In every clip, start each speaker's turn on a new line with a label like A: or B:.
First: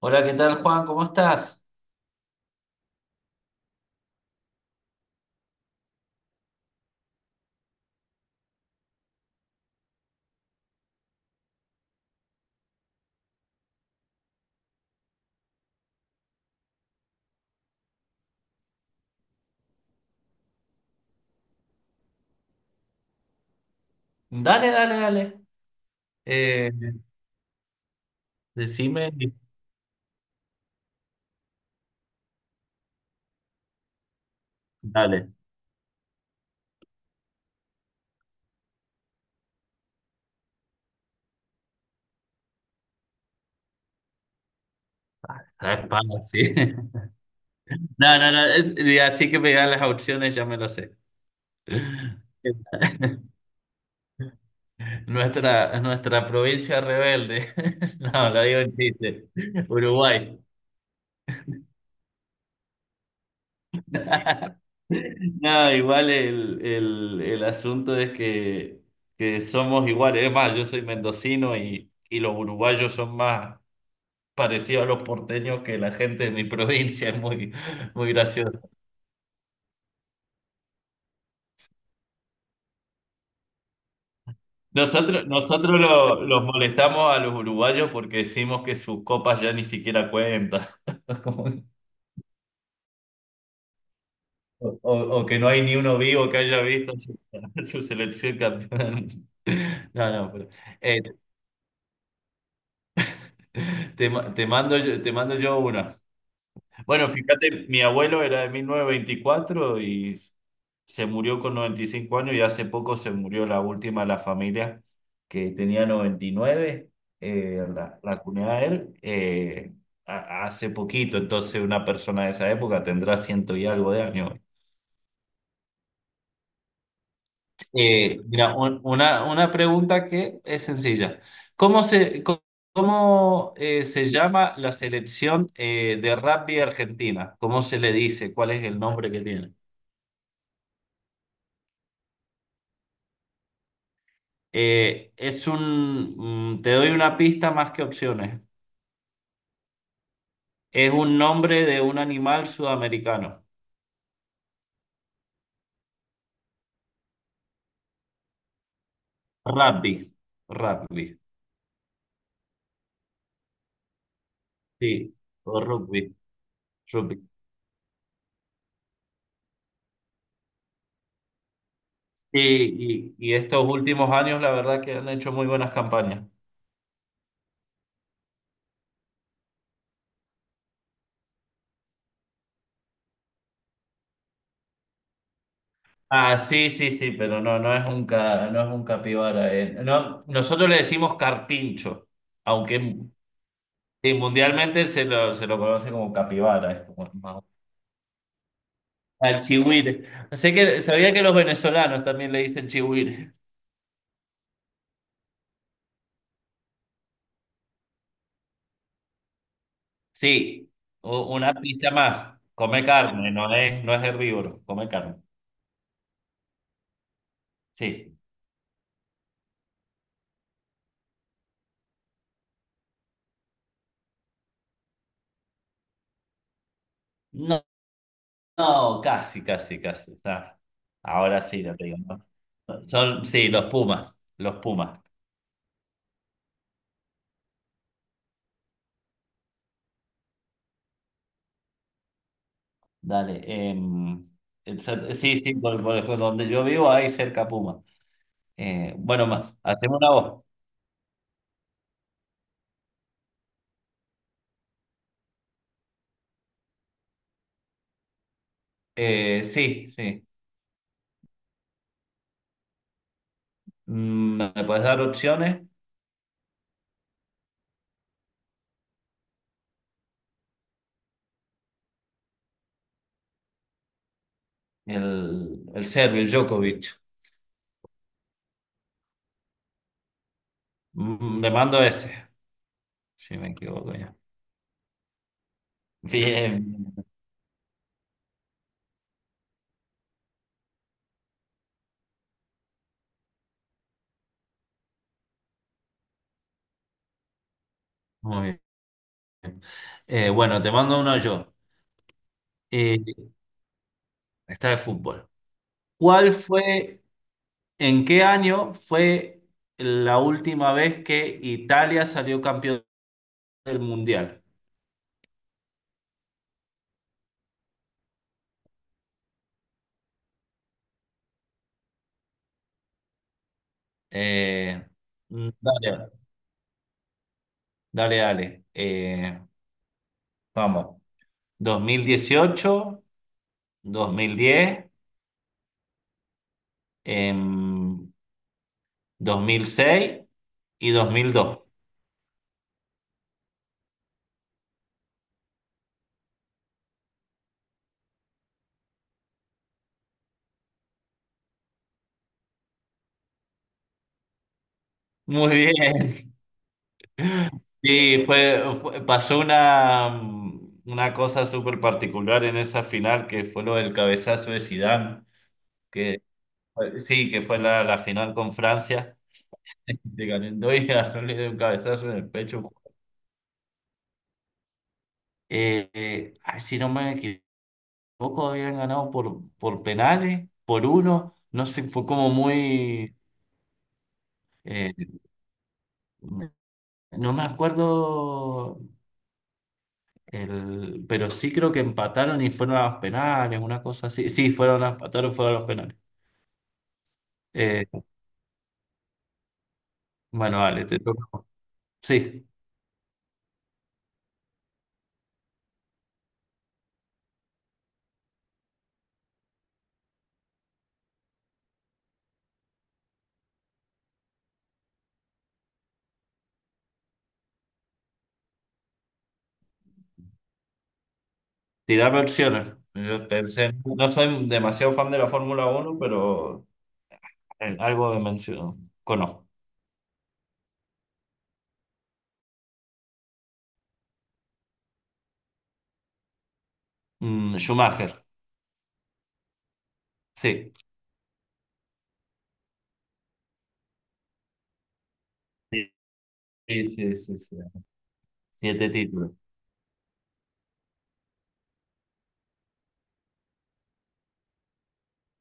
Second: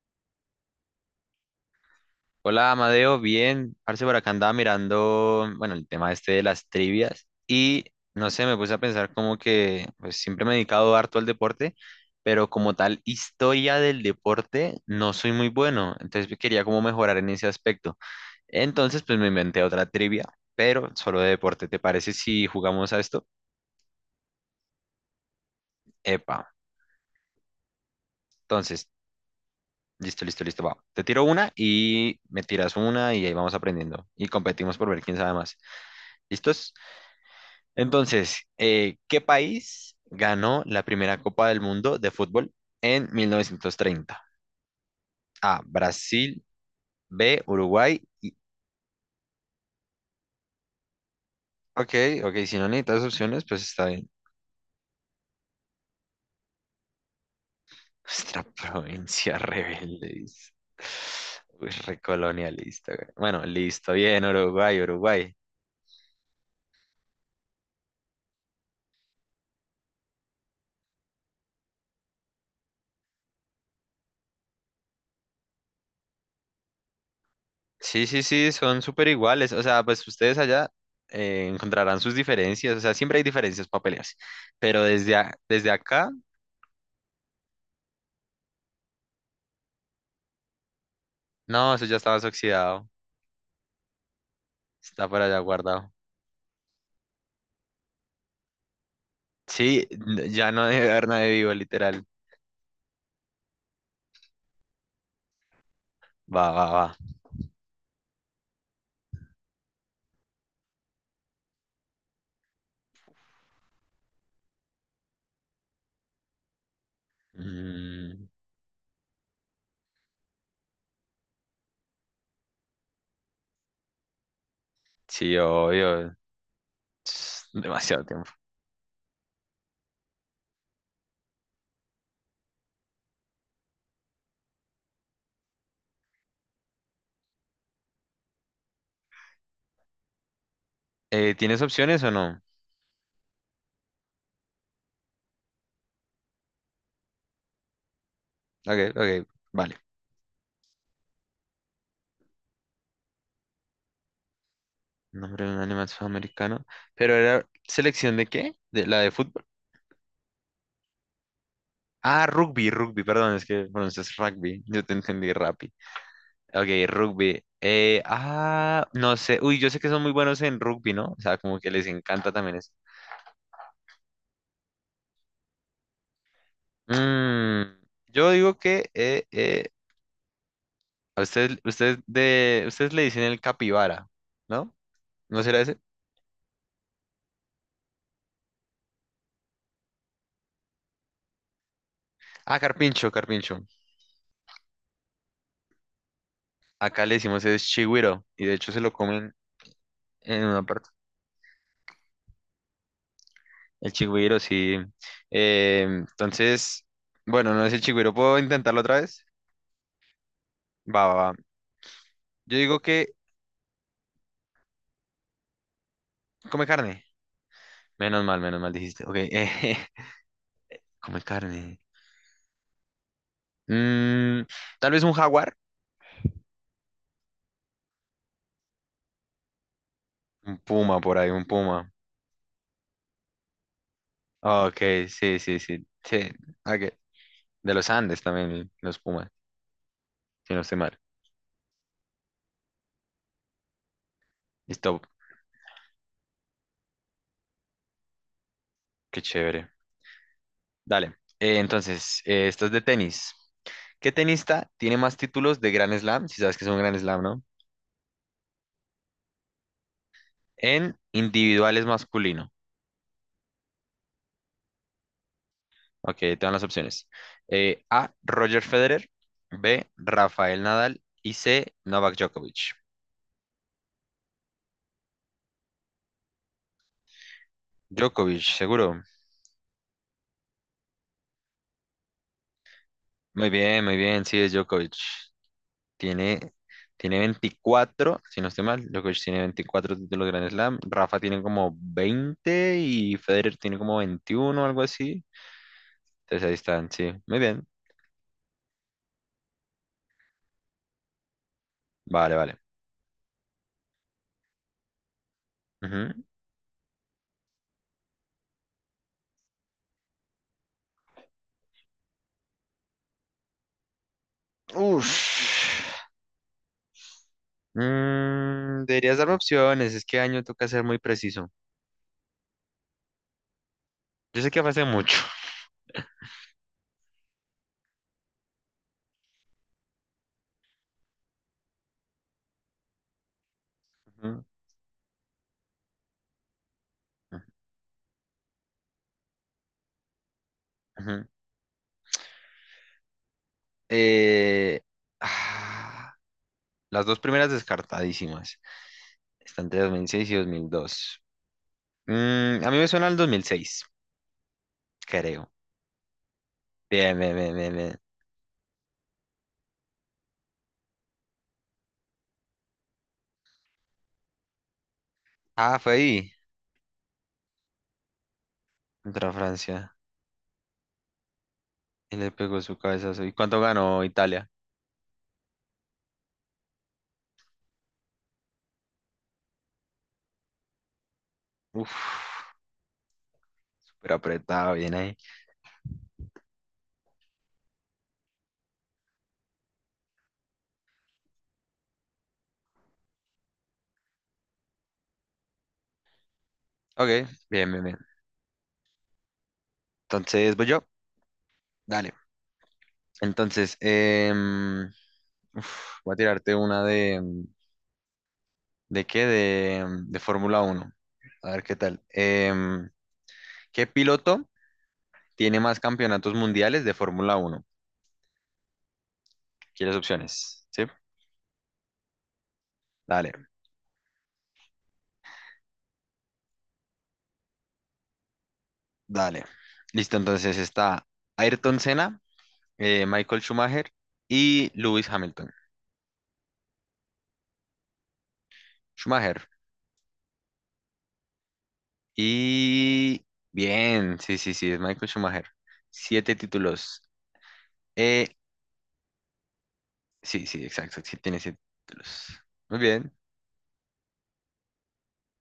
A: Hola, ¿qué tal, Juan? ¿Cómo estás?
B: Hola Amadeo, bien, parce, por acá andaba mirando, bueno, el tema este de las trivias y no sé, me puse a pensar como que pues siempre me he dedicado harto al deporte, pero como tal historia del deporte no soy muy bueno, entonces pues, quería como mejorar en ese aspecto. Entonces pues me inventé otra trivia, pero solo de deporte, ¿te parece si jugamos a esto?
A: Dale, dale, dale.
B: Epa,
A: Eh,
B: entonces,
A: decime.
B: listo, listo, listo, va. Te tiro una y me tiras una y ahí vamos aprendiendo y competimos por ver quién sabe
A: Dale.
B: más. ¿Listos? Entonces, ¿qué país ganó la primera Copa del Mundo de fútbol en 1930? A,
A: Es pana,
B: Brasil.
A: sí.
B: B, Uruguay.
A: No, no, no. Y así que me dan las opciones, ya me lo sé.
B: Ok, ok, si no necesitas opciones, pues está bien.
A: Nuestra provincia rebelde. No,
B: Nuestra
A: lo digo en chiste.
B: provincia rebelde,
A: Uruguay.
B: dice. Uy, recolonialista, güey. Bueno, listo, bien, Uruguay, Uruguay.
A: No, igual el asunto es que somos iguales. Es más, yo soy mendocino y los uruguayos son más parecidos a los porteños que la gente de mi provincia. Es muy,
B: Sí,
A: muy
B: sí, sí,
A: gracioso.
B: son súper iguales. O sea, pues ustedes allá encontrarán sus diferencias. O sea, siempre hay diferencias para pelearse. Pero
A: Nosotros,
B: desde
A: nosotros
B: acá,
A: los molestamos a los uruguayos porque decimos que sus copas ya ni siquiera cuentan. Como-
B: no, eso ya está más oxidado. Está
A: o,
B: por allá
A: que no hay ni
B: guardado.
A: uno vivo que haya visto su su selección campeona del mundo.
B: Sí,
A: No, no, pero,
B: ya no debe
A: eh,
B: haber nadie vivo, literal.
A: te mando yo una.
B: Va, va,
A: Bueno,
B: va.
A: fíjate, mi abuelo era de 1924 y se murió con 95 años, y hace poco se murió la última de la familia que tenía 99, la
B: Mm,
A: cuñada de él, hace poquito. Entonces una persona de esa época tendrá ciento y algo de años.
B: sí, obvio. Tss, demasiado tiempo.
A: Mira, una pregunta que es sencilla. ¿Cómo se, co- ¿Cómo, se llama la selección de rugby argentina? ¿Cómo se le dice? ¿Cuál es el nombre que tiene?
B: ¿Tienes opciones o no?
A: Es un, mm, te doy una pista más que opciones.
B: Ok, ok, vale.
A: Es un nombre de un animal sudamericano.
B: Nombre de un animal sudamericano. ¿Pero era selección de qué? ¿De la de fútbol?
A: Rugby. Rugby.
B: Ah, rugby, rugby, perdón, es que pronuncias rugby. Yo te
A: Sí.
B: entendí
A: O
B: rugby.
A: rugby.
B: Ok,
A: Rugby.
B: rugby. No sé. Uy, yo sé que son muy buenos en rugby, ¿no? O sea, como que les encanta también eso.
A: Sí, y estos últimos años, la verdad que han hecho muy buenas campañas.
B: Mm, yo digo que a usted, ustedes le dicen el capibara, ¿no? ¿No será ese?
A: Ah, sí, sí, sí, pero no, no es un capibara. No, nosotros le decimos carpincho,
B: Ah,
A: aunque
B: carpincho, carpincho.
A: sí, mundialmente se lo conoce como capibara, es
B: Acá
A: como
B: le
A: más.
B: decimos es chigüiro y de hecho se lo comen
A: Al chihuire.
B: en
A: Sé
B: una
A: que
B: parte.
A: sabía que los venezolanos también le dicen chihuire.
B: El chigüiro, sí. Eh, entonces, bueno, no es el chigüiro. ¿Puedo intentarlo otra vez?
A: Sí,
B: Va, va,
A: u-
B: va.
A: una pista más.
B: Yo digo
A: Come
B: que
A: carne, no es herbívoro, come carne.
B: come carne.
A: Sí.
B: Menos mal dijiste. Ok, come carne. Mm, tal vez un jaguar.
A: No, no, casi, casi, casi.
B: Un
A: Está.
B: puma por ahí,
A: Ahora
B: un
A: sí, ya te
B: puma.
A: digo. ¿No? Son, sí, los pumas, los
B: Ok,
A: pumas.
B: sí, sí, sí. Sí, ok. De los Andes también, los pumas, si no estoy mal.
A: Dale.
B: Listo,
A: Sí, sí, por ejemplo, donde yo vivo hay cerca puma.
B: qué
A: Bueno, más,
B: chévere.
A: hacemos una voz.
B: Dale. Esto es de tenis. ¿Qué tenista tiene más títulos de Grand Slam? Si sabes que es un Grand Slam, ¿no?
A: Sí, sí.
B: En individuales masculino.
A: Mm, ¿me puedes dar opciones?
B: Ok, te dan las opciones. A, Roger Federer. B, Rafael Nadal. Y C, Novak Djokovic.
A: El serbio, el Djokovic.
B: Djokovic, seguro.
A: Mm, le mando ese, si me equivoco
B: Muy
A: ya.
B: bien, sí es Djokovic. tiene,
A: Bien, bien,
B: Tiene 24 si no estoy mal, Djokovic tiene 24 títulos de Grand Slam, Rafa tiene como 20 y Federer tiene como 21 o algo así. Entonces ahí están, sí, muy bien.
A: muy bien. Bueno, te mando uno yo.
B: Vale, vale.
A: Eh, esta de fútbol.
B: Ujú.
A: ¿Cuál fue, ¿en qué año fue la última vez que Italia salió campeón del Mundial?
B: Uf. Mm, deberías darme opciones, es que año toca ser muy preciso. Yo sé que fue hace
A: Eh,
B: mucho.
A: Dale, dale, dale. Vamos. 2018,
B: Ujú,
A: 2010,
B: ujú,
A: em, 2006 y dos
B: ujú.
A: mil dos
B: Eh, ah, las dos primeras descartadísimas. Están entre 2006 y 2002. Mm, a mí me suena al 2006
A: Muy
B: creo.
A: bien,
B: Bien, bien, bien, bien, bien.
A: sí, pasó una cosa súper particular en esa final que fue lo del cabezazo de Zidane,
B: Ah, fue
A: que
B: ahí,
A: sí, que fue la, la final con Francia.
B: contra Francia.
A: De ganando y ganó, le dio un cabezazo
B: Y
A: en el
B: le pegó
A: pecho.
B: su cabezazo. ¿Y cuánto ganó Italia?
A: Ay, si no me equivoco, habían ganado por penales, por uno, no sé, fue como
B: Uf,
A: muy,
B: súper apretado,
A: eh,
B: bien ahí.
A: no me acuerdo. Pero sí creo que empataron y fueron a los penales, una cosa así. Sí, fueron a empataron, fueron a los penales.
B: Ok, bien, bien,
A: Eh,
B: bien. Entonces,
A: bueno,
B: voy
A: vale,
B: yo.
A: te toca.
B: Dale.
A: Sí,
B: Entonces, em, voy a tirarte una de... ¿De qué? De, de Fórmula Uno. A ver qué tal. ¿Qué piloto tiene más campeonatos mundiales de Fórmula Uno? ¿Quieres opciones? Sí.
A: tirarme opciones. Yo
B: Dale,
A: pensé, no soy demasiado fan de la Fórmula uno, pero algo de mención
B: dale.
A: conozco.
B: Listo, entonces está Ayrton Senna, Michael Schumacher y Lewis Hamilton.
A: Mm, Schumacher,
B: Schumacher.
A: sí.
B: Y bien, sí, sí, sí, es Michael Schumacher.
A: Sí,
B: Siete
A: sí,
B: títulos.
A: sí, sí, sí.
B: Eh,
A: Siete títulos.
B: sí, sí, exacto, sí tiene siete títulos. Muy bien.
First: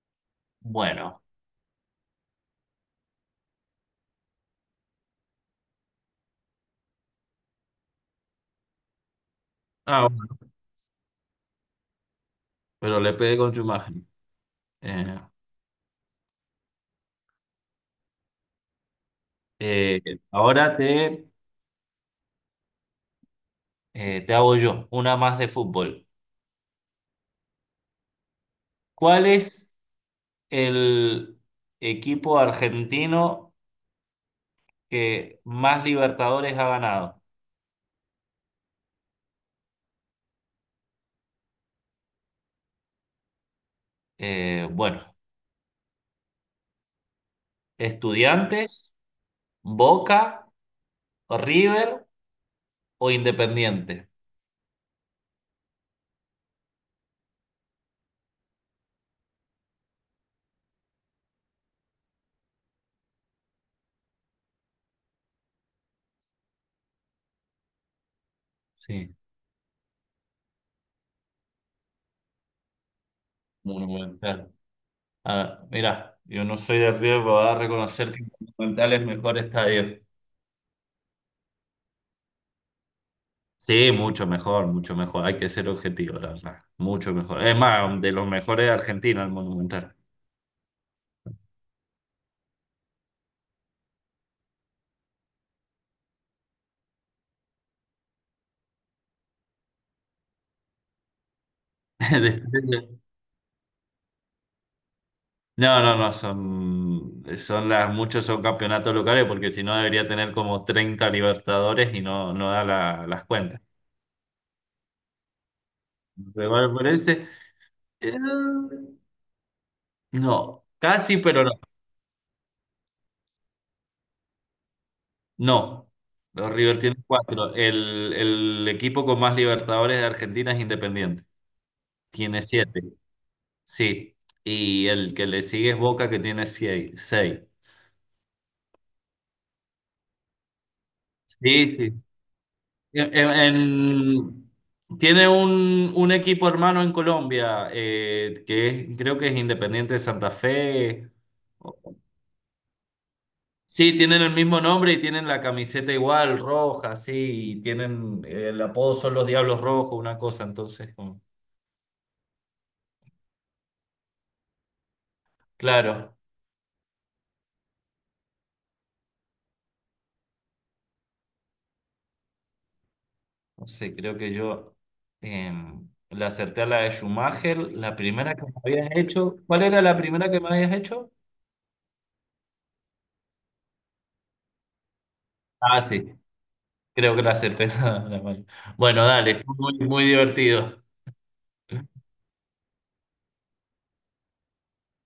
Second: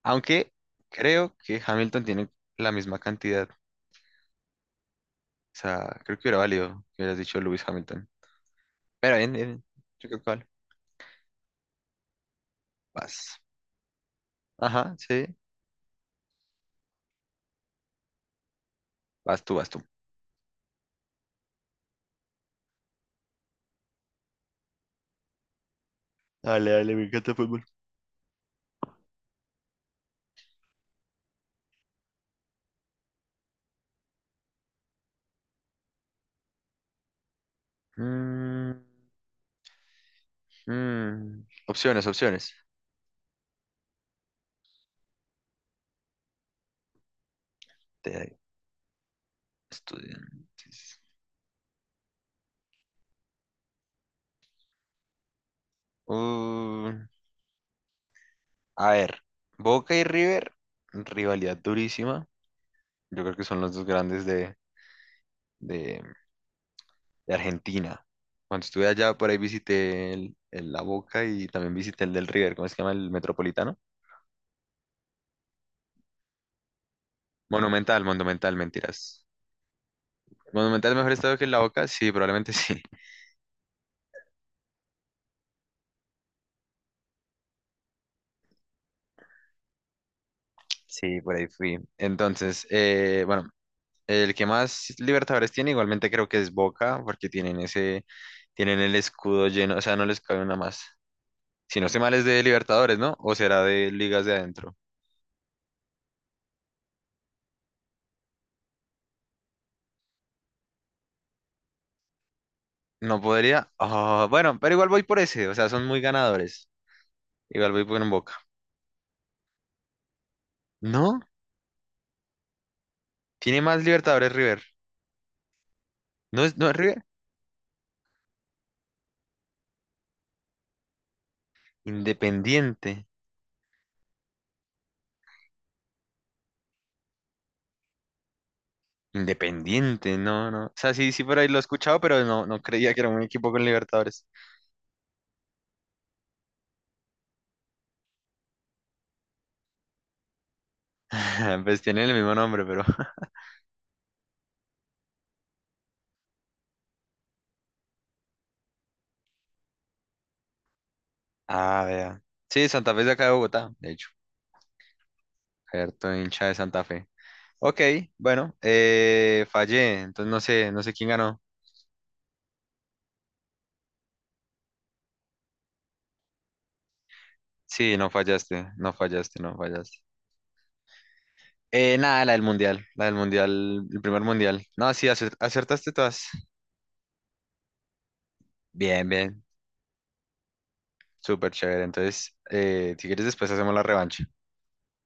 B: Aunque
A: Bueno,
B: creo que Hamilton tiene la misma cantidad. O sea, creo que hubiera valido que hubieras dicho Lewis Hamilton. Pero bien, bien.
A: ah,
B: Yo creo que
A: bueno,
B: vale.
A: pero le
B: Vas.
A: pegué con Schumacher.
B: Ajá,
A: Eh,
B: sí. Vas tú, vas tú.
A: eh, ahora te, te hago yo una más de fútbol.
B: Dale, dale, me encanta el fútbol.
A: ¿Cuál es? ¿El equipo argentino que más Libertadores ha ganado?
B: Mm, mm. Opciones, opciones.
A: Bueno, ¿Estudiantes, Boca,
B: Estudiantes.
A: River o Independiente?
B: Uh, a ver, Boca y River, rivalidad durísima. Yo creo que son los dos grandes de- de Argentina. Cuando estuve
A: Sí,
B: allá, por ahí visité el La Boca y también visité el del River, ¿cómo se llama? El Metropolitano.
A: Monumental. Ah, mira, yo no soy de River, pero voy a
B: Monumental,
A: reconocer que
B: Monumental,
A: Monumental es
B: mentiras.
A: mejor estadio.
B: ¿Monumental mejor estado que el La Boca? Sí, probablemente sí.
A: Sí, mucho mejor, mucho mejor. Hay que ser objetivo, la verdad. Mucho mejor. Es más, de los mejores de Argentina, el Monumental.
B: Sí, por ahí fui. Entonces, bueno, el que más Libertadores tiene, igualmente creo que es Boca, porque tienen ese, tienen el escudo lleno, o sea, no les cabe una más. Si no estoy mal es de Libertadores, ¿no? O será de ligas de adentro.
A: No, no, no, son, son las, muchos son campeonatos locales porque si no debería tener como 30 Libertadores y no,
B: No
A: las cuentas.
B: podría. Ah, bueno, pero igual voy por ese, o sea, son muy ganadores.
A: River por ese,
B: Igual voy por un
A: eh,
B: Boca.
A: no, casi,
B: No,
A: pero no.
B: tiene más Libertadores River.
A: No,
B: No
A: los
B: es, no es
A: River tienen
B: River.
A: 4. El equipo con más Libertadores de Argentina es Independiente. Tiene 7,
B: Independiente.
A: sí. Y el que le sigue es Boca, que tiene seis.
B: Independiente, no, no. O sea, sí, sí por ahí lo he
A: Sí, sí.
B: escuchado, pero no, no creía que era
A: En-
B: un
A: en-
B: equipo con Libertadores.
A: en- Tiene un equipo hermano en Colombia, creo que es Independiente de Santa Fe.
B: Pues tienen el mismo nombre, pero.
A: Sí, tienen el mismo nombre y tienen la camiseta igual, roja, sí, y tienen el apodo son los Diablos Rojos, una cosa, entonces, como
B: Ah, vea. Sí, Santa Fe es de acá de Bogotá, de hecho. Cierto,
A: claro,
B: hincha de Santa Fe. Ok, bueno, fallé, entonces no sé, no sé quién ganó.
A: no sé, creo que yo le acerté a la de Schumacher, la
B: Sí, no
A: primera que me
B: fallaste,
A: habías
B: no
A: hecho,
B: fallaste, no
A: ¿cuál era
B: fallaste.
A: la primera que me habías hecho?
B: Nada, la del mundial, el primer mundial. No, sí,
A: Ah,
B: acertaste
A: sí.
B: todas.
A: Creo que la acerté. Mano. Bueno,
B: Bien,
A: dale,
B: bien,
A: estuvo muy, muy divertido.
B: súper chévere. Entonces, si quieres después hacemos la revancha.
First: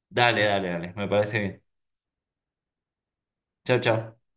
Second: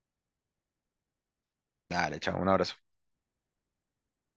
A: Dale, dale, dale, me parece bien.
B: Dale, chao, un abrazo.
A: Chao, chao.